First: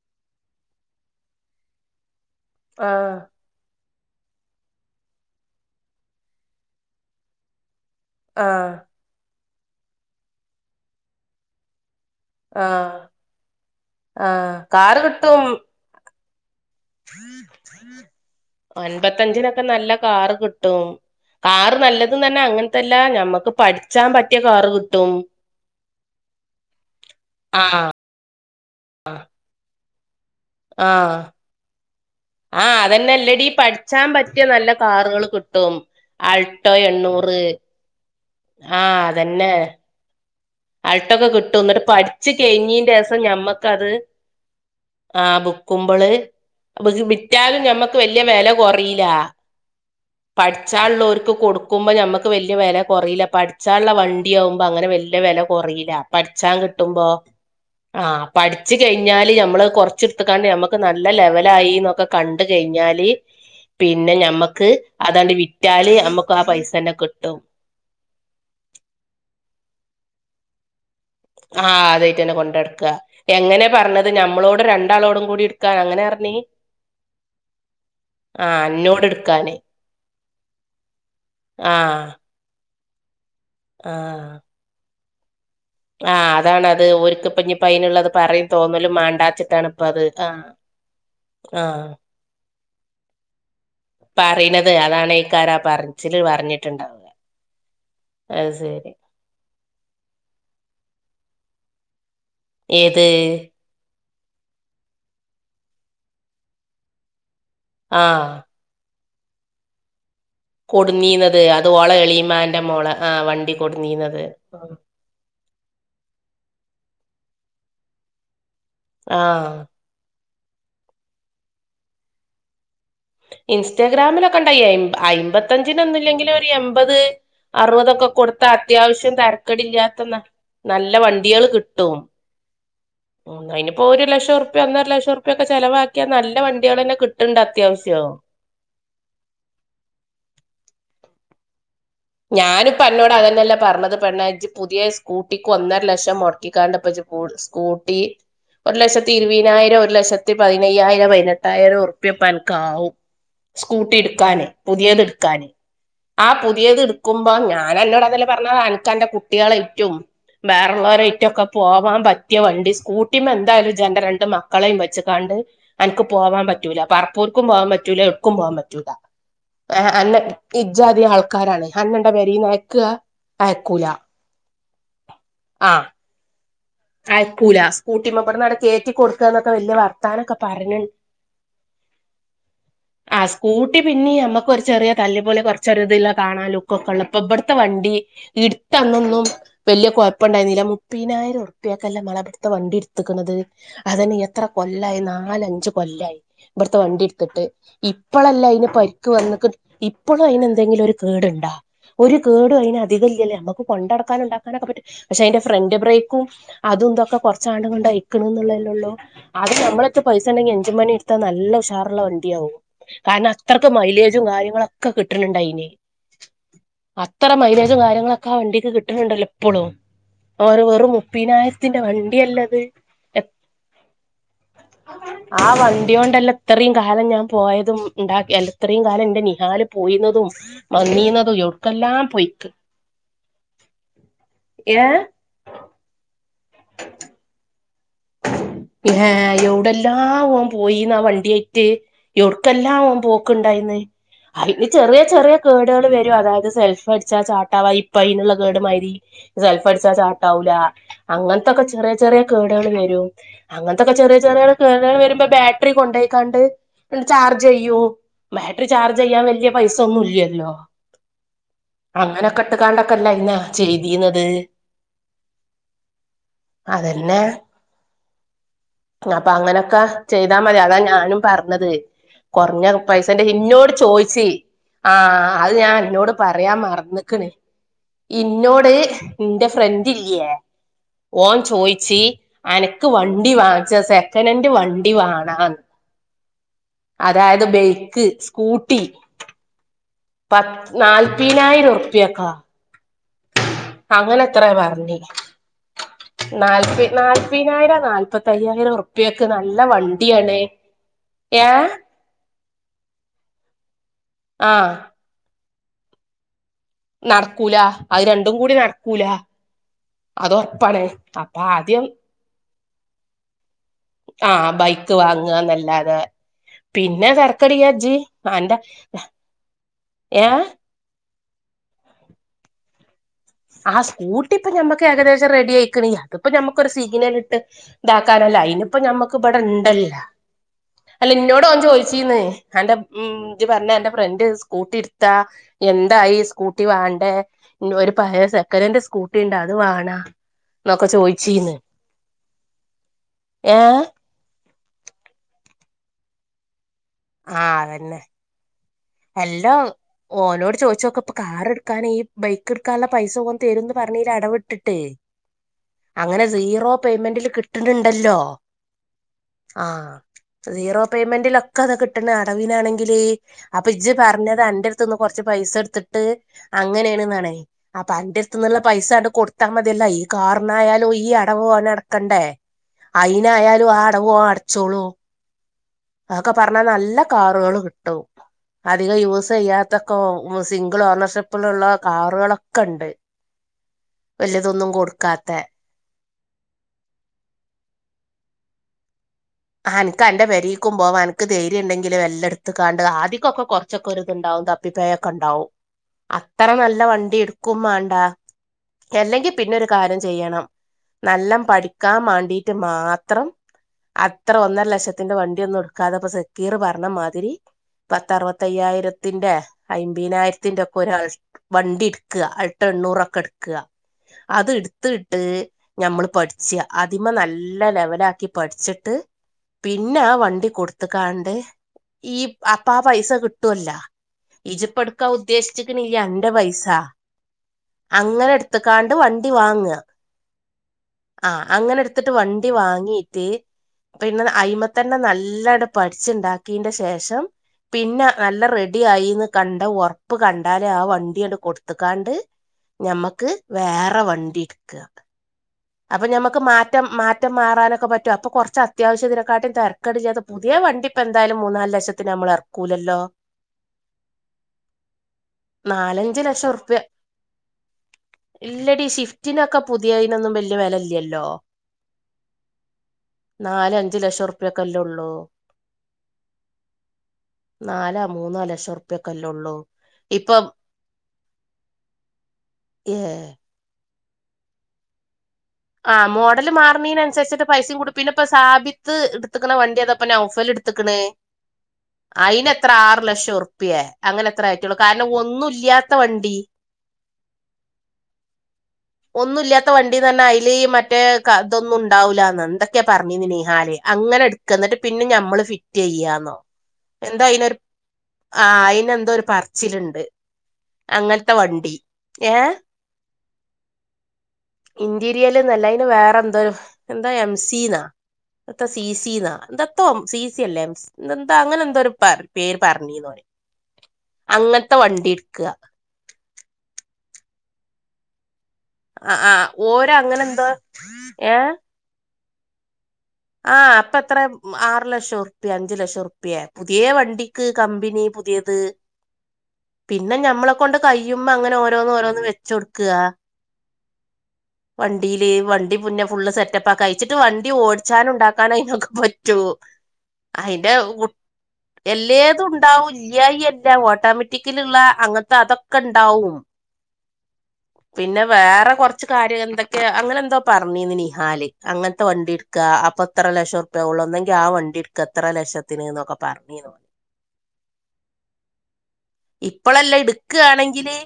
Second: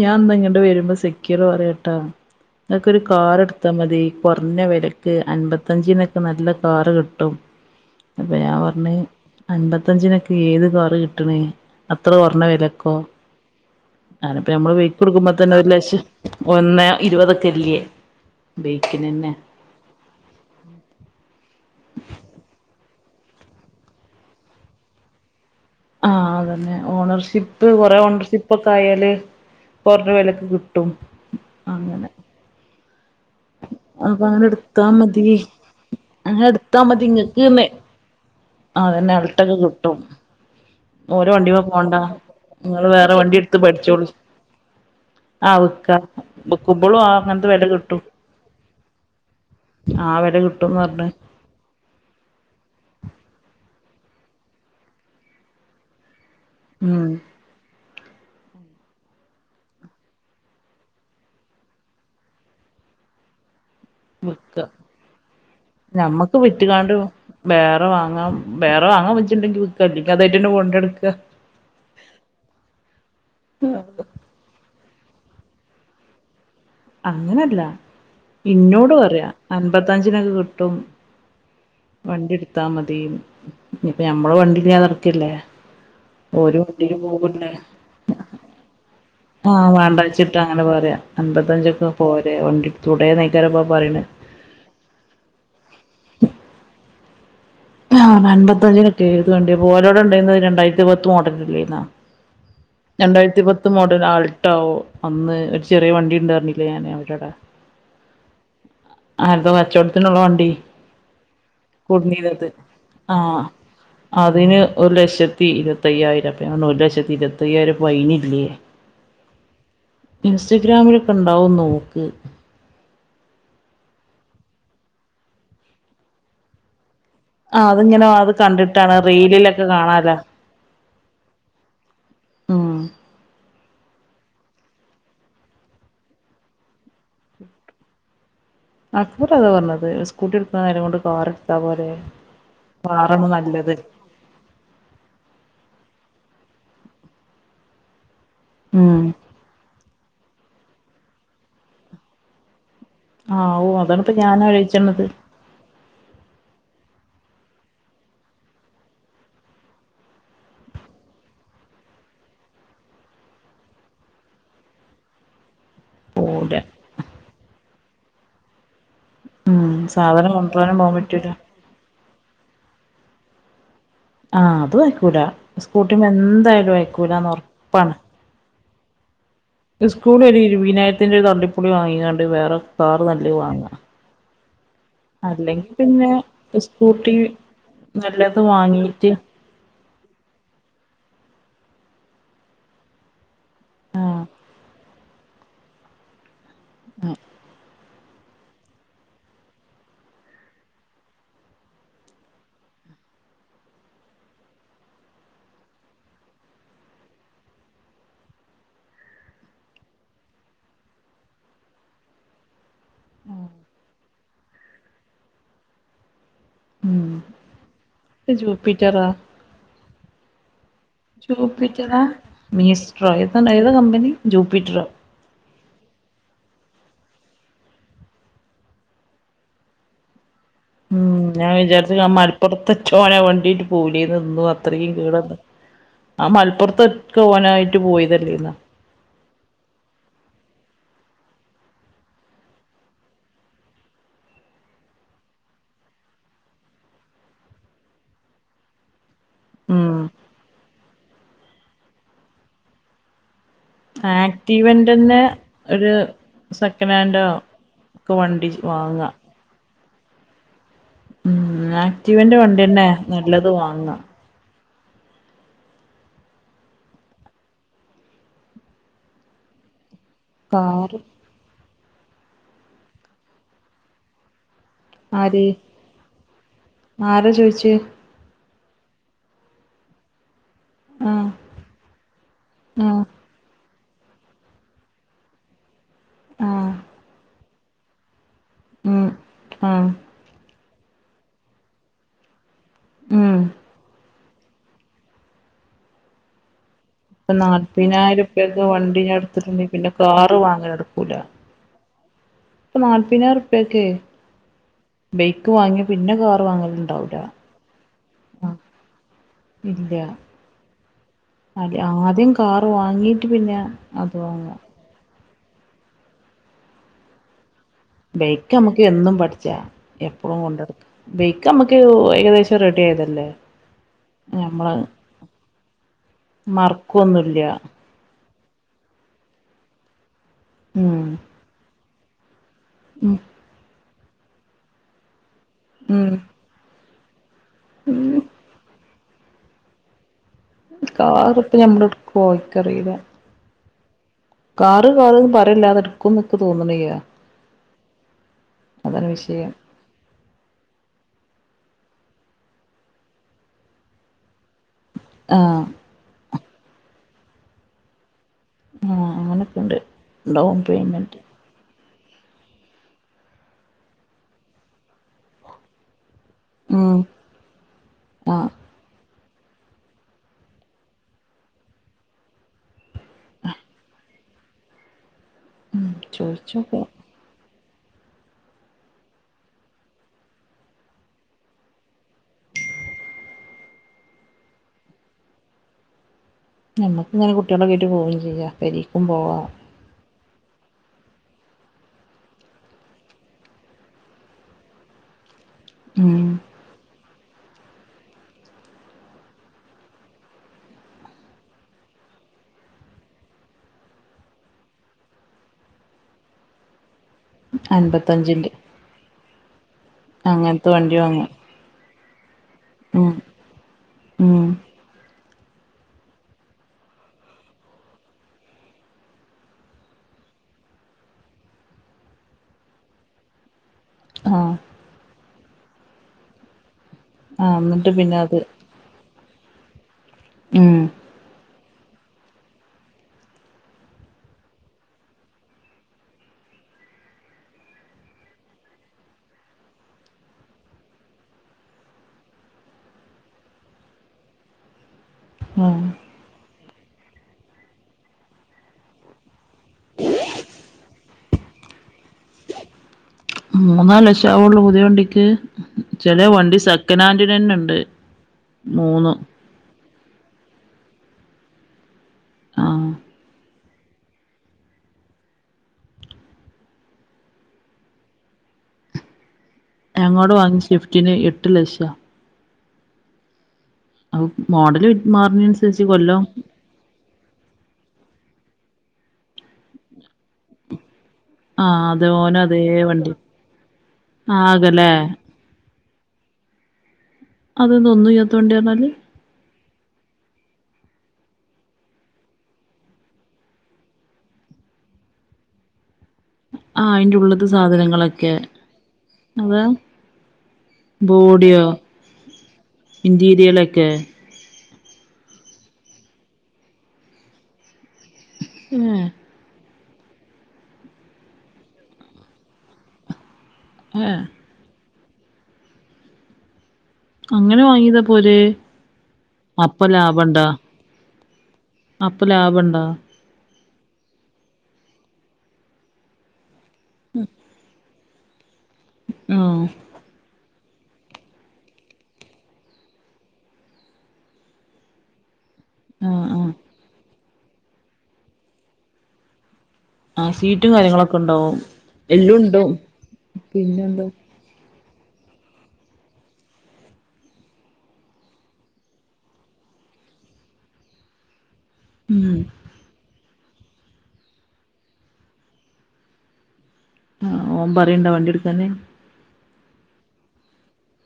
ഞാൻ ഇന്ന് ഇങ്ങേട്ട്‌ വരുമ്പോ സക്കീറ് പറയാട്ടോ നിങ്ങക്ക് ഒരു ആഹ് കാർ എടു [unintelligible] മതി കുറഞ്ഞ വിലക്ക് അൻപത്തഞ്ചിനൊക്കെ നല്ല കാറ് കിട്ടും. അപ്പം ഞാൻ ആഹ് പറഞ്ഞെ അൻപത്തഞ്ചിനൊക്കെ ഏത് കാറ് കിട്ടണെ അത്ര കെറഞ്ഞ വിലക്കോ. ആഹ് ആതു ആഹ് പിന്നെ നമ്മള് വയ്പ്പ് കാറ് കൊടുക്കുമ്പോ കിട്ടും തന്നെ ഒരു ലക്ഷം. ഒന്ന് ഇരുപതൊക്കെയില്ല്യ ബയക്കിന് തന്നെ അൻപത്തഞ്ചിനൊക്കെ നല്ല കാറ്കിട്ടും കാറ്നല്ല ത്‌നഅങ്ങന ല്ല. നമ്മക്ക് പഠിച്ചാൻ പറ്റിയ കാറ് കിട്ടും. ആഹ് അതതന്നെ ഓണർഷിപ്പ് ആഹ് കുറെ ഓണർഷിപ്പ് ഒക്കെ ആയാല് കെറഞ്ഞ വെലക്ക് കിട്ടും. ആഹ് അങ്ങനെ ആഹ് അതന്നെല്ലടി പട് യിച്ചാൻ അപ്പൊ പറ്റിയ അങ്ങനെ നല്ല എടുത്താ മതി കാറുകൾ കിട്ടും അങ്ങനെ ആൾട്ടോ എടുത്താ മതി എണ്ണൂറ്. ഇങ്ങക്ക്ന്ന് ആഹ് അതന്നെ അടുത്തൊക്കെ കിട്ടും അൾട്ടൊക്കെ ഓലെ കിട്ടും വണ്ടിമ്മെ എന്നിട്ട് പോണ്ട പഠിച്ചു നിങ്ങള് കഴിഞ്ഞീന്റെ വേറെ അസം വണ്ടി എടുത്ത് നമ്മക്കത്. പഠിച്ചോളി ആഹ് ആ വിക്ക ബുക്കുമ്പള് വിക്കുമ്പോളും ആ അങ്ങനത്തെ വിറ്റാലും വില നമ്മക്ക് കിട്ടും വല്യ വെല കെറിയില ആ വില കിട്ടുംന്ന് പറഞ്ഞ് പഠിച്ചാലോൾക്ക് കൊടു ക്കുമ്പോ നമ്മക്ക് വല്യയാ വെല കെറയില്ല പഠിച്ചാലുള്ള വണ്ടിയോ ആകുമ്പോ അങ്ങനെ വല്യയ വെല കെറയില്ല. പഠിച്ചൻ കിട്ടുമ്പോ ഉം ആഹ് പഠിച്ച് കഴിഞ്ഞാല് നമ്മള് കൊറച്ചെടുത്ത് നമ്മക്ക് നല്ല ലെവലായിന്നൊക്കെ കണ്ട കഴിഞ്ഞാല് പിന്നെ വിക്ക നമ്മക്ക് അതാണ്ട് വിറ്റാല് നമ്മക്ക് ഞമ്മക്ക് ആ പൈസ തന്നെ വിറ്റ്കാണ്ട് കിട്ടും. വേറെ വാങ്ങാം വേറെ വാങ്ങാൻ വെച്ചണ്ടെങ്കിൽ വിക്ക അല്ലെങ്കി അത് ഏട്ടന്റെ ഫോണിൽ എടുക്ക. ആഹ് അതായിട്ട് തന്നെ കൊണ്ടെടുക എങ്ങനെ പറഞ്ഞത് നമ്മളോട് ര എങ്ങളോടും കൂടി ഇക്ക എങ്ങനെ എറന്നി അങ്ങനല്ല ഇന്നോട് എന്നോട് പറയാ എടുക്കാന് അൻപത്തഞ്ചിനൊക്കെ കിട്ടും ആഹ ട്ത്താ മതീന്ന് ഇപ്പ ഞമ്മള് വണ്ടി ഇല്ല്യാതെടക്കല്ലേ ആഹ് അതാണത് ഒരുക്ക്പ്പഞ്ഞ്പ്പയ്ന്ള്ളത് പറിം തോന്നലും മാണ്ടാ ആഹ് വേണ്ടാഴ്ച്ചിട്ട് അങ്ങനെ പറയാ ആഹ് അൻപത്തഞ്ചൊക്കെ പോരെ വണ്ടിട്ത്തൂടെന്നെയിക്കാരപ്പാ പറിണെ പറയുന്നത് അതാണ് ഈക്കാരാ പറച്ചില് പറഞ്ഞിട്ടുണ്ടാവുക. ആഹ് അത് ശരി അൻപത്തഞ്ചിനൊക്കെ ഏത് വേണ്ടിയപ്പോ ഓലൊടെ ഇണ്ടായിന്നത് രണ്ടായിരത്തി പത്ത് മൊഡല് അല്ലെന്നോ ഏത് രണ്ടായിരത്തി പത്ത് മോഡൽ ആൾട്ടോവും അന്ന് ഒരു ചെറിയ വണ്ടിണ്ട്റഞ്ഞിലെ ഞാന് അവര്ടെ ആഹ് ആര്തോ കച്ചോടത്തിനുള്ള വണ്ടി കൊടുന്നീന്നത് അത് ഓള കൊടുന്നീന്നത് എളീമാന്റെ മോള ആ ആഹ് വണ്ടി കൊടുന്നീന്നത് അതിന് ഒരു ലക്ഷ പി ഇരുവത്തയ്യായിരറ്പ്യ ഞാൻ പറഞ്ഞ് ഒരു ലക്ഷത്തി ഇരുപത്തയ്യായിരം ഫൈനില്ലെ ആഹ് ഇൻസ്റ്റഗ്രാമിലൊക്കെണ്ടാവും നോക്ക് ഇൻസ്റ്റാഗ്രാമിലൊക്കെണ്ടായി അയി അയിമ്പത്തഞ്ചിനൊന്നും ഇല്ലെങ്കിലും ഒരു എബത് ആഹ് അതിങ്ങനെ അറുപതൊക്കെ അത് കൊടുത്ത കണ്ടിട്ടാണ് അത്യാവശ്യം റീലിലൊക്കെ തെരക്കടില്ലാത്ത കാണാലോ ന നല്ല വണ്ടികൾ കിട്ടും ആഹ് അയിനിപ്പോ ഒരു ലക്ഷം റൂപ്യ ഒന്നര ലക്ഷംറുപ്യക്കെ ചിലവാക്കിയാ നല്ല വണ്ടികൾ തന്നെ കിട്ടണ്ടണ്ട് അത്യാവശ്യോ അക്ബർ അതാ പറഞ്ഞത് സ്കൂട്ടി എടുക്കുന്ന നേരം കൊണ്ട് കാർ എടുത്താ പോരെ ഞാനിപ്പ അന്നോട് കാറാണ് അതന്നെല്ല നല്ലത് പറഞ്ഞത് പെണ്ണെ ജ് പുതിയ സ്കൂട്ടിക്ക് ഒന്നര ലക്ഷം മുടക്കിക്കാണ്ട്പ്പജ്ജ് സ് സ്കൂട്ടി ഒരു ഉം ലക്ഷത്തി ഇരുപതിനായിരം ഒരു ലക്ഷത്തി പതിനയ്യായിരം പതിനെട്ടായിരം ഉറപ്പിയപ്പ അനക്ക് ആവും. ആഹ് ഓ അതാണിപ്പ ഞാൻ സ്കൂട്ടിട്ക്കാന് ആലോചിച്ചണത് പുതിയത്ട്ക്കാന് ആ പുതിയത് എടു ക്കുമ്പോ ഞാന് അന്നോട് അതല്ലെ പറഞ്ഞത് അനക്ക്ന്റെ കുട്ട്യളെയ്റ്റും ബേറലോരേറ്റൊക്കെ പോവാൻ പറ്റിയ വണ്ടി സ്കൂട്ടിമെ എന്തായാലും ജന്റെ രണ്ട് മ മക്കളേം വെച്ച്ക്കാണ്ട് അന്ക്ക് പോവാൻ പോവൂല പറ്റൂല പർപ്പൂർക്കും പോവാൻ പറ്റൂല്ല എവ്ട്ക്കും പോവാൻ പറ്റൂല ഉം ആ അന്ന സാധനം കൊണ്ടുവരാനും പോകാൻ ഇജാതി പറ്റൂല ആൾക്കാരാണ്. അന്നെണ്ടോ പേരിന്നയക്ക അയക്കൂല ആഹ് അതു അയ്ക്കൂല ആഹ് സ്കൂട്ടിമേ എന്തായാലും അയക്കു അയക്കൂല സ്കൂട്ടിമ്മ ഇബട്ന്നാണ്ട് കേറ്റി കൊട് അന്നോക്കെ വലിയ വർത്താനം സ്കൂളി ഒക്കെ ഒരു പറഞ്ഞ്. ഇരുപതിനായിരത്തിന്റെ ഒരു തള്ളിപ്പൊളി വാങ്ങിക്കാണ്ട് വേറെ കാറ് ആ നല്ലത് വാങ്ങാ സ്കൂട്ടി പിന്നേയും ഞമ്മ ഇപ്പൊരു ചെറിയ തല്ലി പൊളി അല്ലെങ്കി കൊറച്ചൊര്ത്ള്ള പിന്നെ കാണാൻ ലുക്കോക്കെള്ള സ്കൂട്ടി ഇപ്പൊ ഇബട്ത്തെ വണ്ടി നല്ലത് വാങ്ങീട്ട് ഇട്ത്തന്നൊന്നും വെല്ല്യ കുഴപ്പണ്ടായിന്നില്ല മുപ്പിനായിറുപ്പിയൊക്കെല്ലേ മളപടുത്ത വണ്ടി എടുത്തക്കണുന്നത് അതന്നെ ആഹ് എത്ര കൊല്ലായി നാലഞ്ച് കൊല്ലായി ഇബട്ത്തെ വണ്ടിട്ത്ത്ട്ട് ഇപ്പളല്ലേ അയിന് പരിക്ക് വന്ന്ക്ക് ഇപ്പളും അയിന് എന്തെങ്കിലും ഒരു കേട്ണ്ടാ ഒരു കേടും അയിനതിക ഇല്ല്യല്ലോ നമ്മക്ക് കൊണ്ടടക്കാനും ഇണ്ടാക്കാനൊക്കെ പറ്റും പക്ഷെ അയിന്റെ ഫ്രണ്ട് ബ്രേക്കും അതും ഇന്തൊക്കെ കൊറച്ചാണ്ട് ആണ്ടുംഇണ്ടോക്കെ അയിക്ക്ണ്ന്നല്ലോള്ളൂ അത് നമ്മളട്ത്ത് പൈസണ്ടെങ്കി എഞ്ചി പണിട്ത്ത നല്ല ഉഷാറ്ള്ള വണ്ട്യാവും കാരണം അത്രക്ക് മൈലേജും കാര്യങ്ങളൊക്കെ കിട്ട്ണണ്ടയിന് ഉം അത്ര മൈലേജും കാര്യങ്ങളൊക്കെ ആ വണ്ടിക്ക് ജൂപ്പിറ്ററാ കിട്ടുന്നുണ്ടല്ലോപ്പളും അവ വെറും മുപ്പതിനായിരത്തിന്റെ ജൂപ്പീറ്ററാ വണ്ടിയല്ലത് മീസ്ട്രോ ഏത ഏതാ കമ്പനി ജൂപ്പിറ്ററോ ആ വണ്ടിയൊണ്ടല്ലേ ഇത്രീം കാലം ഞാൻ പോയതും ഇണ്ടാ അല്ല ഇത്രീം കാലം ഇന്റെ നിഹാല് പോയീന്നതും ഉം ഞാൻ വിചാരിച്ച് ആ മലപ്പുറത്തച്ചോനെ വണ്ടി ആയിറ്റ് പോവൂലെ നിന്നു അത്രേയും കേട്ന്ന ആഹ ആ മലപ്പുറത്തെക്കെ ഓനായിട്ട് പോയിതല്ലേന്നോ ഏഹ് എവുടെല്ലാം ഓൻ പോയിന്നാവണ്ട്യായിറ്റ് എവുട്‌ക്കെല്ലാം ഓൻ പോക്ക്ണ്ടായിന്നേ അതിന് ചെറിയ ചെറിയ കേടുകൾ വരും അതായത് സെൽഫ് അടിച്ചാ ചാട്ടാവാ ഇപ്പ അതിനുള്ള കേട് മാതിരി സെൽഫ് അടിച്ചാ ഉം ചാട്ടാവൂല അങ്ങനത്തൊക്കെ ചെറിയ ചെറിയ കേടേള് വരും അങ്ങനത്തെക്കെ ചെറിയ ചെറിയ കേടുകൾ ആക്റ്റീവന്റെന്നെ വരുമ്പോ ബാറ്ററി ഒരു കൊണ്ടുപോയിക്കാണ്ട് സെക്കൻഡ് ഹാൻഡോ ചാർജ് ചെയ്യുവോ ഒക്കെ വണ്ടി ബാറ്ററി ചാർജ് വാങ്ങാ ചെയ്യാൻ വലിയ പൈസ ഒന്നും ഇല്ലല്ലോ ഉം ആക്റ്റീവന്റെ അങ്ങനെക്കെ ഇട്ട് വണ്ടിന്നെ കാണ്ടക്കെല്ലയിന്നോ നല്ലത് വാങ്ങാ ചെയ്യിപ്പിക്കുന്നത് അതന്നെ അപ്പോ അങ്ങനെയെക്കെ ചെയ്താ മതി അതാ കാറ് ഞാനും പറഞ്ഞത് കുറഞ്ഞ പൈസന്റെ ഇഞ്ഞോട് ചോദിച്ച് ആ ആര് അത് ഞാൻ നിന്നോട് പറയാൻ മറന്നേക്കണ് ആരാ ചോയിച്ചേ ഇന്നോട് ഇന്റെ ഫ്രണ്ടിലിയെ ആഹ് ഓൻ ചോയിച്ച് എനക്ക് ആഹ് വണ്ടി വാങ്ങിച്ച്താ സെക്കന്റ്ൻഡ് വണ്ടി വാണന്ന് ആഹ് അതായത് ബൈക്ക് സ്കൂട്ടി ഉം ഉം പത്ത് നാൽപ്പതിനായിരം ഉറുപ്പ്യക്കാ മം ഓൻ എത്ര പറഞ്ഞന് നാല്പ് ഇപ്പൊ നാല്പ്പതിനായിരം നാല്പതിനായിരം ഉറുപ്പ്യക്ക് നാല്പത്തയ്യായിരം വണ്ടി ഞാൻ ഉറുപ്പ്യക്കെ നല്ല എടുത്തിട്ടുണ്ടെങ്കിൽ പിന്നെ കാറ് വണ്ടിയാണ് വാങ്ങല് ഏ നാൽപതിനായിരം റുപ്പിയൊക്കെ ആ ബൈക്ക് വാങ്ങി പിന്നെ കാർ വാങ്ങല നടക്കൂല അത് രണ്ടും കൂടി നടക്കൂല ഇല്ല അത് ഉറപ്പാണ് അപ്പോ ആദ്യം കാർ വാങ്ങീട്ട് പിന്നെ അത് ആ വാങ്ങാ ബൈക്ക് വാങ്ങുക എന്നല്ലാതെ പിന്നെ ചെറുക്കൻ വിചാരിച്ച് ബൈക്ക് നമുക്ക് എന്നും പഠിച്ചാ ഏ എപ്പഴും കൊണ്ടുക്ക. ബൈക്ക് നമ്മുക്ക് ഏകദേശം റെഡി ആയതല്ലേ ആ സ്കൂട്ടി ഇപ്പോ ഞമ്മള് ഞമ്മക്ക് ഏകദേശം റെഡി ആയിക്കണ് അതിപ്പോ നമ്മക്കൊരു സിഗ്നൽ ഇട്ട് മറക്കൊന്നുല്ല ഇതാക്കാനല്ല അയിനിപ്പോ നമ്മക്ക് ഇവിടെ ഉണ്ടല്ലോ ഉം അല്ല ഇന്നോടും അവൻ ചോയിച്ചീന്ന് എന്റെ ഉം ഇജ് പറഞ്ഞ എന്റെ ഫ്രണ്ട് സ്കൂട്ടി എടുത്താ ഉം എന്തായി സ്കൂട്ടി വേണ്ടേ ഒരു പഴയ സെക്കൻഡന്റെ സ്കൂട്ടി ഉണ്ട് അത് വേണാ കാർ ഇപ്പോ ഞമ്മടെ കോയിക്കറിലാ ഏ കാറ് കാറന്നു പറയല്ലേ അതെടുക്കുന്ന് എനിക്ക് തോന്നുന്നില്ല ആഹ് അതന്നെ വിഷയം എല്ലോം ഓനോട് ചോദിച്ച് നോക്ക് ഇപ്പോ കാർ എടുക്കാന് ഈ ബൈക്ക് എടുക്കാനുള്ള പൈസ ഓൻ തരുന്ന് പറഞ്ഞില്ലേ ഇടവിട്ട് ട്ട് ആഹ് അങ്ങനെ സീറോ പേയ്മെന്റില് കിട്ടണുണ്ടല്ലോ ആഹ് അങ്ങനൊക്കെ ആ ഉണ്ട് ഡൗൺ സീറോ പേയ്മെന്റ് പേയ്മെന്റിലൊ ഇക്ക് അത് കിട്ടണ അടവിനാണെങ്കില് അപ്പോ ഇജ് പറഞ്ഞത് അന്റെ അടുത്തന്ന് കൊറച്ച് പൈസ എടുത്തിട്ട് ഉം അങ്ങനെയാണെന്നാണേ അപ്പോ അന്റെ ആഹ് അടുത്ത്ന്നുള്ള പൈസആണ്ട് കൊടുത്താ മതിയല്ലോ ഈ കാറിനായാലും ഈ അടവും അവന് അടക്കണ്ടേ അയിനായാലും ആ അടവു ഓൻ അടച്ചോളും ഉം അതൊക്കെ പറഞ്ഞാ ചോദിച്ചോക്കാം നല്ല കാറുകള് കിട്ടും അധികം യൂസ് ചെയ്യാത്തതൊക്കെ സിംഗിൾ ഓണർഷിപ്പിലുള്ള കാറുകളൊക്കെ ഉണ്ട് വലിയതൊന്നും കൊടുക്കാത്തെ നമ്മുക്ക് ഇങ്ങനെ കുട്ടികളുടെവീട്ടിൽ പോവുകയും ചെയ്യാം പെരീക്കും പോവാം ആ അനക്ക് അന്റെ പെരീക്കും പോവാം നിനക്ക് ധൈര്യം ഉണ്ടെങ്കില് എല്ലാം എടുത്തക്കാണ്ട് ആദ്യക്കൊ ക്കെ കൊറ കൊറച്ചക്കെ ഒരു ഇത് ഉണ്ടാവും തപ്പിപ്പയൊക്കെ ഉണ്ടാവും ഉം അത്ര നല്ല വണ്ടി എടുക്കും വേണ്ടാ അല്ലെങ്കിൽ പിന്നെ ഒരു കാര്യം ചെയ്യണം നല്ല പഠിക്കാൻ വേണ്ടീട്ട് മാത്രം അത്ര ഒന്നര ലക്ഷത്തിന്റെ വണ്ടി ഒന്നും എടുക്കാതെ ഇപ്പോ സെക്കീർ പറഞ്ഞ മാതിരി പത്ത് അൻപത്തഞ്ചിന്റെ അറുപത്തയ്യായിരത്തിന്റെ അയമ്പതിനായിരത്തിറ അങ്ങനത്തെ ഒക്കെ വണ്ടി ഒരാൾ വാങ്ങാം വണ്ടി ഇട്ക്കാ അൾട്ടോ ഉം എണ്ണൂറൊക്കെ എടുക്കുക ഉം അത് എടുത്തിട്ട് ഞമ്മള് പഠിച്ചാ. അതിമ നല്ല ലെവലാക്കി പഠിച്ച് പിന്നെ ആ വണ്ടി കൊടുത്ക്കാണ്ട് ഈ അപ്പാ പൈസ കിട്ടുവല്ലാ ആഹ് ഇജ്ജ് ഇപ്പ എടുക്കാ ഉദ്ദേശിച്ചിക്ണില്ലേ അന്റെ പൈസ, ആഹ് എന്നിട്ട് പിന്നെ അത് അങ്ങനെട്ത്ത ക്കാണ്ട് വണ്ടി വാങ്ങ. ഉം. ആഹ് അങ്ങനെ ഇട്ത്തിട്ട് വണ്ടി വാങ്ങീട്ട് പിന്നെ അയിമത്തന്നെ നല്ലണ്ട് പഠിച്ച് ണ്ടാക്കീന്റെ ശേഷം പിന്നെ നല്ല റെഡി ആയിന്ന് കണ്ട ഒർപ്പ് കണ്ടാല് ആ വണ്ടിയാണ്ട് കൊടുത്ക്കാണ്ട്. ഞമ്മക്ക് വേറെ വണ്ടി ഇട്ക്ക. ഏഹ് അപ്പം നമ്മക്ക് മാറ്റം മാറ്റം മാറാനൊക്കെ പറ്റും. അപ്പോൾ കുറച്ച് അത്യാവശ്യതിനെക്കാട്ടി തിരക്കേട് ഇല്ലാതെ പുതിയ വണ്ടി ഇപ്പ എന്തായാലും മൂന്നാല് ലക്ഷത്തിന് നമ്മൾ എറക്കൂലല്ലോ മൂന്നാല് ലക്ഷം ആവുള്ളൂ പുതിയ വണ്ടിക്ക്. നാലഞ്ച് ചില ലക്ഷം വണ്ടി ഉറുപ്യ സെക്കനൻഡി നെന്നെണ്ട്. ഇല്ലടി ഷിഫ്റ്റ് പുതിയെയ്നൊന്നും വല്യ വെല ഇല്ലല്ലോ. ആഹ് നാലഅഞ്ചു ലക്ഷം ഉർപ്പ്യ ഒക്കെ അല്ലേ ഒള്ളൂ. നാലാ മൂന്നൊ ലക്ഷ ഉറുപ്യക്കൊല്ലോള്ളൂ ഞങ്ങളോട് വാങ്ങിയ ഷിഫ്റ്റിന് എട്ട് ലക്ഷാ ഹേ അഹ് മോഡൽ മാറ്ണീന്സ് ആഹ് മോഡല് മാറ്ണീനനുസരിച്ചിട്ട്. പൈസയും കൂടി. പിന്നെ ഇപ്പം സാബിത്ത് എടുതിക്കണ വണ്ടി അതപ്പോ നൗഫൽ എടുത്തക്കണ്. ആഹ് [unintelligible] അയിന് അതേ എത്ര ആറു വണ്ടി ലക്ഷം ഉറുപ്പിയേ അങ്ങനെ എത്രേ ആയിട്ടുള്ളൂ ആകല്ലേ കാരണം ഒന്നും ഇല്ല്യാത്ത വണ്ടി അതന്താ ഒന്നുംയ്യാത്ത വണ്ടിന്ന് പർഞ്ഞാല് ഒന്നും ഇല്ല്യാത്ത വണ്ടി ന്നർഞ്ഞാ അയ് ലീ മറ്റേ ക അതൊന്നും ഉണ്ടാവൂല്ലാന്ന് എന്തൊക്കെ പറഞ്ഞീന്ന് നീഹാല് അങ്ങനെ ഇട്ക്കാ, ന്നിട്ട് പിന്നെ ഞമ്മള് ഫി റ്റെയ്യാന്നോ ആഹ് അയിന്റെ എന്താ ഉള്ളത്തെ അയിനൊരു സാധനങ്ങളൊക്കെ ആഹ് അയിന് എന്തോ ഒരു അതാ പറച്ചില്ണ്ട് അങ്ങൻത്തെ വണ്ടി ഏഹ് ഇൻറീരിയലൊക്കെ ഇന്റീരിയൽന്നല്ല അയിന് വേറെ എന്തോര് എന്താ എംസി ന്നാ എത്താ സി ഏഹ് സി ന്നാ എന്താ തോം സി സി അല്ലേ എന്താ അങ്ങനെ എന്തോ ഒരു പേര് പറഞ്ഞിന്ന് ഓന്. ഏഹ് ഇങ്ങൻത്തെ വണ്ടി ഇട്ക്കാ അങ്ങനെ വാങ്ങിതാ ഇപോര് അ ആഹ് ഓരാ അങ്ങനെ എന്താ ഏഹ് അപ്പ ലാഭണ്ടോ ആഹ് അപ്പൊ എത്രേ ആറ്ലക്ഷം ഉറുപ്പിയേ അഞ്ച് ലക്ഷംഉറപ്പ്യ പുത്യേ വണ്ടിക്ക് കമ്പിനി പുതിയത് ആഹ് പിന്നെ ഞമ്മളെ കൊണ്ട് കയ്യുമ്പോ അങ്ങന ഓരോന്ന് ഓരോന്ന് വെച്ചൊട്ക്കാ വണ്ടിയില് വ വണ്ടി ആഹ് ഫുള്ള് ആഹ് സെറ്റപ്പ് ആക്ക. അയിച്ചിട്ട് വണ്ടി ഓടിച്ചാനും, ഉണ്ടാക്കാനും അയിനൊക്കെ പറ്റും ആഹ് സീറ്റും അയിന്റെ കു [unintelligible] കാര്യങ്ങളൊക്കെ ഉണ്ടാവും എല്ലും എല്ലേതു ഉണ്ടാവും ണ്ടാവും ഇല്ലായില്ല പിന്നെന്താ ഓട്ടാമറ്റി റ്റിക്ക്ല്ള്ള അങ്ങൻത്തെ അതൊക്കെ ണ്ടാവും. പിന്നെ വേറെ കൊറച്ച് കാര്യം എന്തൊക്കെയ അങ്ങനേ ന്തോ പറഞ്ഞീന്ന് നിഹാല് അങ്ങനത്തെ വണ്ടി ഉം ഇട് താ. അപ്പ ത്ര ലക്ഷർപ്യാവൊള്ളൂ. ഒന്നെങ്കി ആ വണ്ടി ഇട്ക്കാ ഇത്ര ലക്ഷത്തിന് ന്നൊക്കെ പർഞ്ഞിന്നു. ആഹ് ഓൻ പറയിണ്ടോ വണ്ടിട്ക്കാന് ഇപ്പളല്ല ഇട്ക്കാണെങ്കില്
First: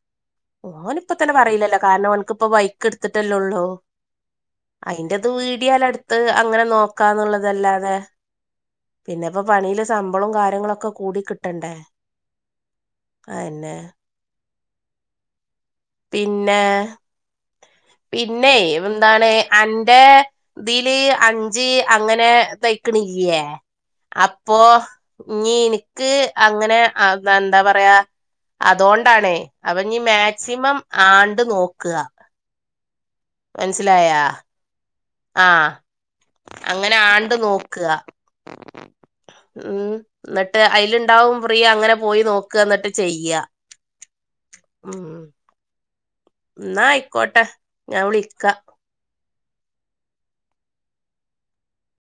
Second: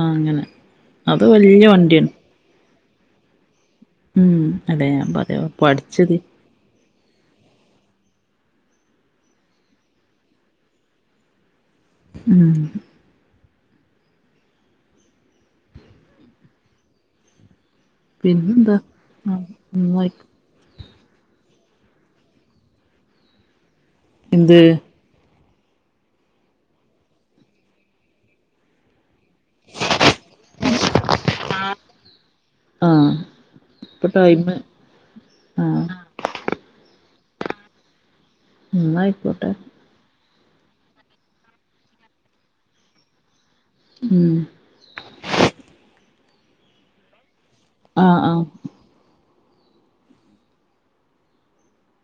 ആഹ് അങ്ങനെ ഓന് അത് ഇപ്പതന്നെ വല്യ പറീല്ലല്ലോ വണ്ടിയാണ് കാരണം ഓൻക്ക്പ്പൊ ബൈക്ക് ഇട്ത്ത്ട്ടല്ലെ ഒള്ളൂ ഉം അതെ [unintelligible] അങ്ങനെ നോക്കാന്നുള്ളതല്ലാതെ പിന്നെപ്പോപണിയില് സമ്പളംകാര്യങ്ങളൊക്കെകൂടികിട്ടണ്ടേ ഉം. അയെന്നെ പിന്നെ പിന്നെയ് പിന്നെന്താ വ്ന്താണ് ആഹ് അന്റെ ന്നായി ഇതില് അഞ്ച് അങ്ങനെ തയ്ക്കണില്ലേ അപ്പൊ എന്ത് ഇഞ്ഞീഇന്ക്ക് അങ്ങനെ അ എന്താപറയാ അതൊണ്ടാണേയ് അപ്പൊഞ്ഞി മാക്സിമംആണ്ട്നോക്ക്അ. ആഹ് ഇപ്പൊ മൻസിലായ ടൈമ് ആഹ് അങ്ങനെ ആണ്ട് നോക്കാ ന്നായിക്കോട്ടെ ഉം. ന്ന്ട്ട് അയിലുണ്ടാവുംഫ്രീ അങ്ങനെപോയി നോക്കാന്ന്ട്ട്ചെയ്യ ഉം ഉം ഇന്നായിക്കോട്ടെ ആഹ് ആഹ് ഞാൻവിളിക്ക.